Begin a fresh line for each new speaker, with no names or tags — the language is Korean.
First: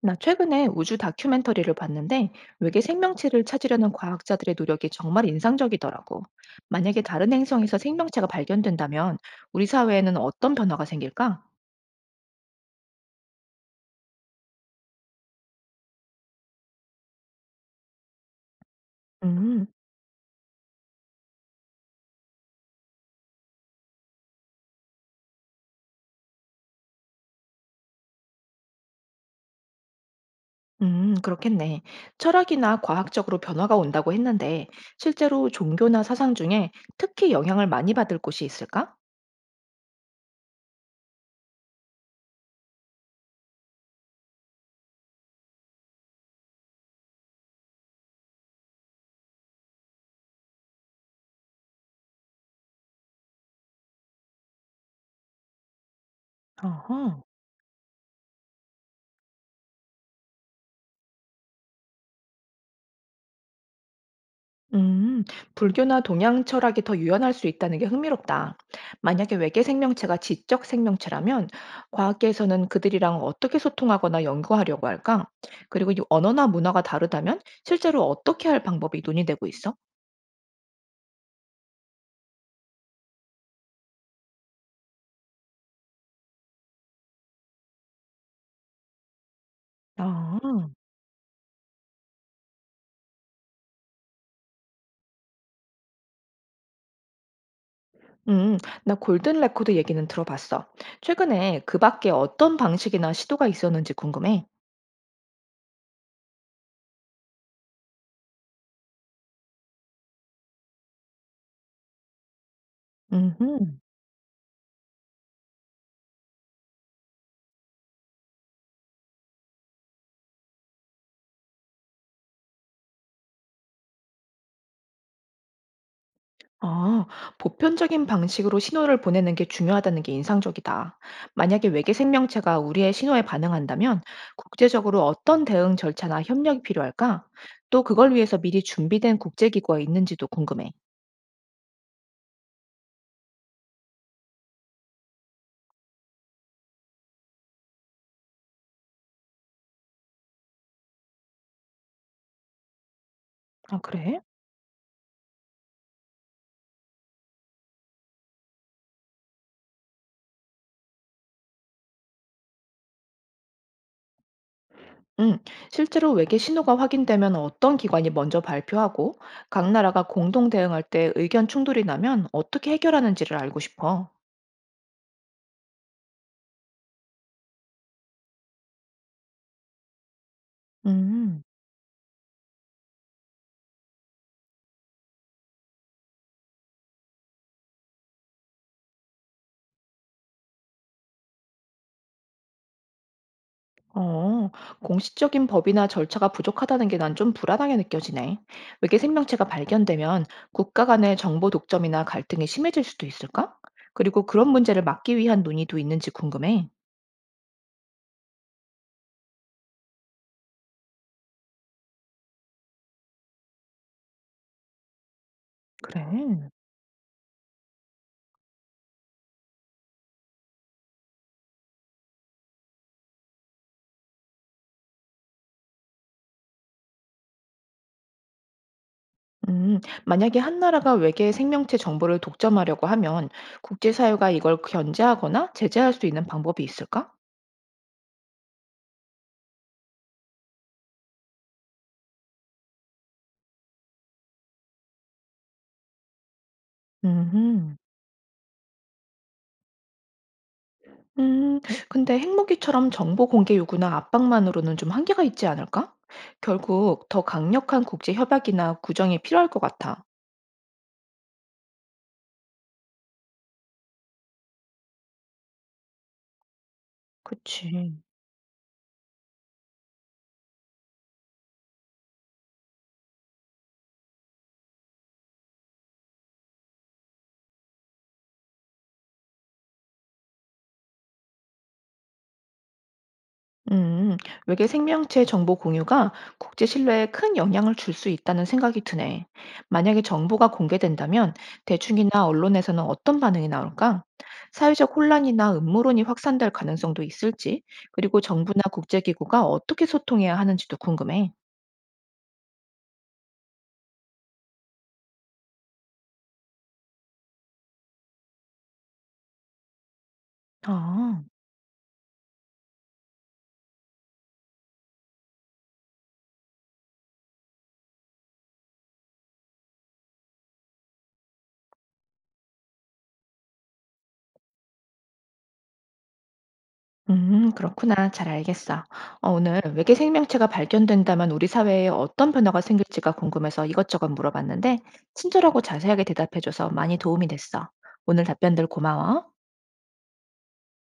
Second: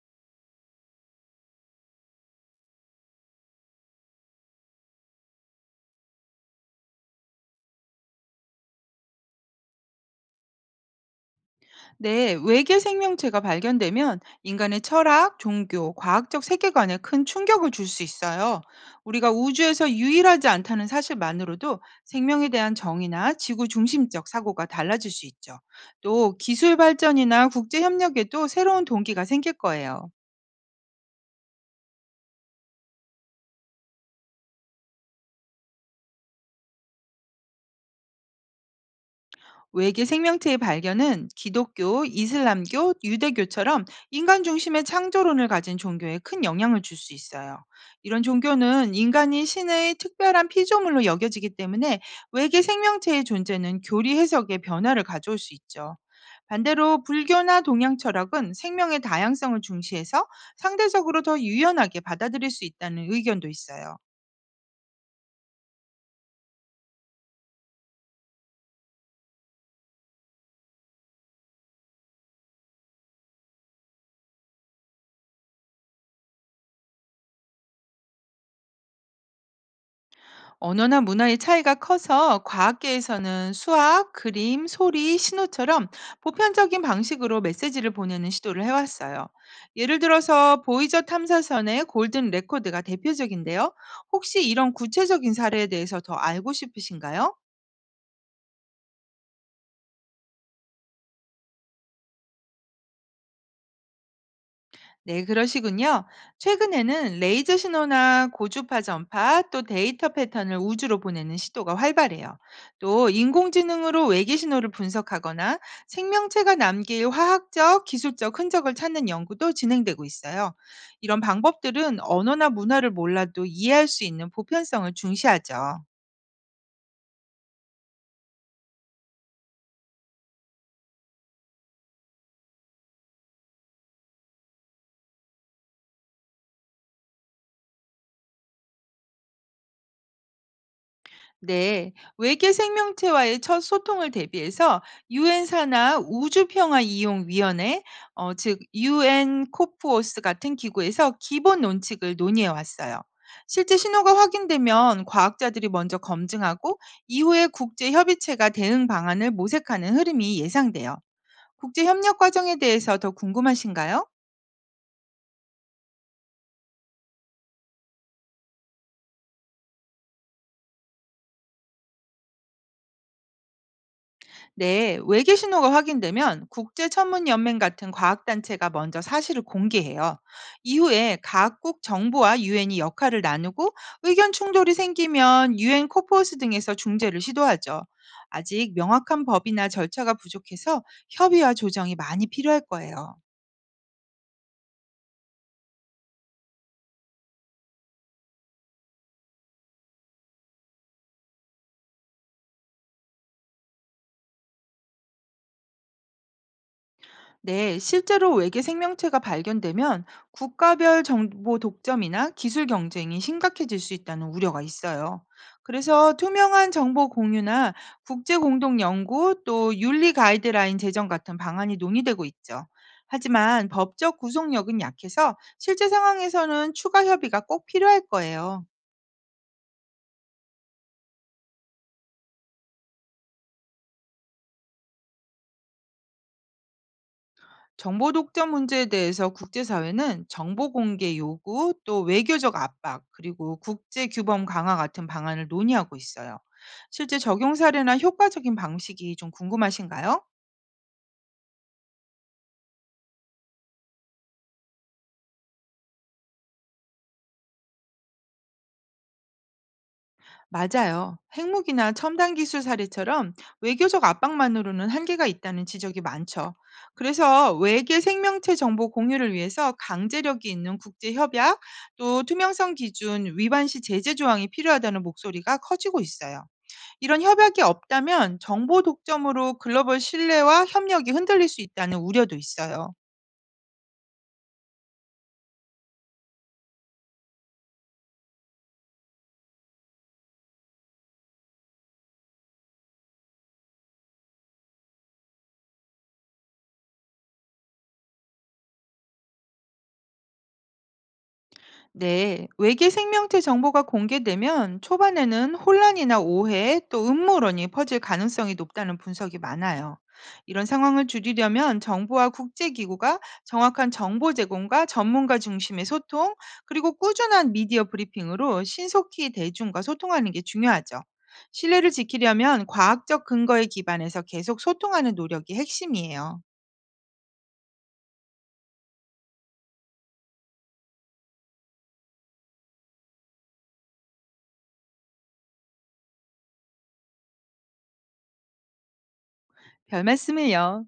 나 최근에 우주 다큐멘터리를 봤는데 외계 생명체를 찾으려는 과학자들의 노력이 정말 인상적이더라고. 만약에 다른 행성에서 생명체가 발견된다면 우리 사회에는 어떤 변화가 생길까?
네, 외계 생명체가 발견되면 인간의 철학, 종교, 과학적 세계관에 큰 충격을 줄 수 있어요. 우리가
음,
우주에서 유일하지 않다는 사실만으로도 생명에 대한 정의나 지구 중심적 사고가 달라질 수 있죠. 또 기술 발전이나 국제 협력에도 새로운 동기가 생길 거예요.
그렇겠네. 철학이나 과학적으로 변화가 온다고 했는데 실제로 종교나 사상 중에 특히 영향을 많이 받을 곳이 있을까?
외계 생명체의 발견은 기독교, 이슬람교, 유대교처럼 인간 중심의 창조론을 가진 종교에 큰 영향을 줄 수 있어요. 이런 종교는 인간이 신의 특별한 피조물로 여겨지기 때문에 외계 생명체의 존재는 교리 해석에 변화를 가져올 수 있죠.
어허.
반대로 불교나 동양 철학은 생명의 다양성을 중시해서 상대적으로 더 유연하게 받아들일 수 있다는 의견도 있어요.
음, 불교나 동양 철학이 더 유연할 수 있다는 게 흥미롭다. 만약에 외계 생명체가 지적 생명체라면 과학계에서는 그들이랑 어떻게 소통하거나 연구하려고 할까? 그리고 이 언어나 문화가 다르다면 실제로 어떻게 할 방법이 논의되고 있어?
언어나 문화의 차이가 커서 과학계에서는 수학, 그림, 소리, 신호처럼 보편적인 방식으로 메시지를 보내는 시도를 해왔어요. 예를
아,
들어서 보이저 탐사선의 골든 레코드가 대표적인데요. 혹시 이런 구체적인 사례에 대해서 더 알고 싶으신가요?
음, 나 골든 레코드 얘기는 들어봤어. 최근에 그 밖에 어떤 방식이나 시도가 있었는지 궁금해.
네, 그러시군요. 최근에는 레이저 신호나 고주파 전파 또 데이터 패턴을 우주로 보내는 시도가 활발해요. 또
음.
인공지능으로 외계 신호를 분석하거나 생명체가 남길 화학적, 기술적 흔적을 찾는 연구도 진행되고 있어요. 이런 방법들은 언어나 문화를 몰라도 이해할 수 있는 보편성을 중시하죠.
아, 보편적인 방식으로 신호를 보내는 게 중요하다는 게 인상적이다. 만약에 외계 생명체가 우리의 신호에 반응한다면 국제적으로 어떤 대응 절차나 협력이 필요할까? 또 그걸 위해서 미리 준비된 국제기구가 있는지도 궁금해.
네, 외계 생명체와의 첫 소통을 대비해서 유엔사나 우주평화이용위원회, 즉 UN 코프오스 같은 기구에서 기본 논칙을 논의해 왔어요. 실제
아,
신호가
그래?
확인되면 과학자들이 먼저 검증하고 이후에 국제 협의체가 대응 방안을 모색하는 흐름이 예상돼요. 국제 협력 과정에 대해서 더 궁금하신가요?
음, 실제로 외계 신호가 확인되면 어떤 기관이 먼저 발표하고 각 나라가 공동 대응할 때 의견 충돌이 나면 어떻게 해결하는지를 알고 싶어.
네, 외계 신호가 확인되면 국제천문연맹 같은 과학단체가 먼저 사실을 공개해요. 이후에
음.
각국 정부와 유엔이 역할을 나누고 의견 충돌이 생기면 유엔 코포스 등에서 중재를 시도하죠. 아직 명확한 법이나 절차가 부족해서 협의와 조정이 많이 필요할 거예요.
어, 공식적인 법이나 절차가 부족하다는 게 난 좀 불안하게 느껴지네. 외계 생명체가 발견되면 국가 간의 정보 독점이나 갈등이 심해질 수도 있을까? 그리고 그런 문제를 막기 위한 논의도 있는지 궁금해.
네, 실제로 외계 생명체가 발견되면 국가별 정보 독점이나 기술 경쟁이 심각해질 수 있다는 우려가 있어요. 그래서
그래.
투명한 정보 공유나 국제 공동 연구 또 윤리 가이드라인 제정 같은 방안이 논의되고 있죠. 하지만 법적 구속력은 약해서 실제 상황에서는 추가 협의가 꼭 필요할 거예요.
음, 만약에 한 나라가 외계 생명체 정보를 독점하려고 하면 국제사회가 이걸 견제하거나 제재할 수 있는 방법이 있을까?
정보 독점 문제에 대해서 국제사회는 정보 공개 요구, 또 외교적 압박, 그리고 국제 규범 강화 같은 방안을 논의하고 있어요. 실제 적용
음.
사례나 효과적인 방식이 좀 궁금하신가요?
음, 근데 핵무기처럼 정보 공개 요구나 압박만으로는 좀 한계가 있지 않을까? 결국 더 강력한 국제 협약이나 구정이 필요할 것 같아.
맞아요. 핵무기나 첨단 기술 사례처럼 외교적 압박만으로는 한계가 있다는 지적이 많죠. 그래서
그치.
외계 생명체 정보 공유를 위해서 강제력이 있는 국제 협약, 또 투명성 기준 위반 시 제재 조항이 필요하다는 목소리가 커지고 있어요. 이런 협약이 없다면 정보 독점으로 글로벌 신뢰와 협력이 흔들릴 수 있다는 우려도 있어요.
음, 외계 생명체 정보 공유가 국제 신뢰에 큰 영향을 줄 수 있다는 생각이 드네. 만약에 정보가 공개된다면 대중이나 언론에서는 어떤 반응이 나올까? 사회적 혼란이나 음모론이 확산될 가능성도 있을지, 그리고 정부나 국제기구가 어떻게 소통해야 하는지도 궁금해.
네, 외계 생명체 정보가 공개되면 초반에는 혼란이나 오해 또 음모론이 퍼질 가능성이 높다는 분석이 많아요. 이런 상황을
아.
줄이려면 정부와 국제기구가 정확한 정보 제공과 전문가 중심의 소통, 그리고 꾸준한 미디어 브리핑으로 신속히 대중과 소통하는 게 중요하죠. 신뢰를 지키려면 과학적 근거에 기반해서 계속 소통하는 노력이 핵심이에요.
그렇구나. 잘 알겠어. 오늘 외계 생명체가 발견된다면 우리 사회에 어떤 변화가 생길지가 궁금해서 이것저것 물어봤는데, 친절하고 자세하게 대답해줘서 많이 도움이 됐어. 오늘 답변들 고마워.
별 말씀을요.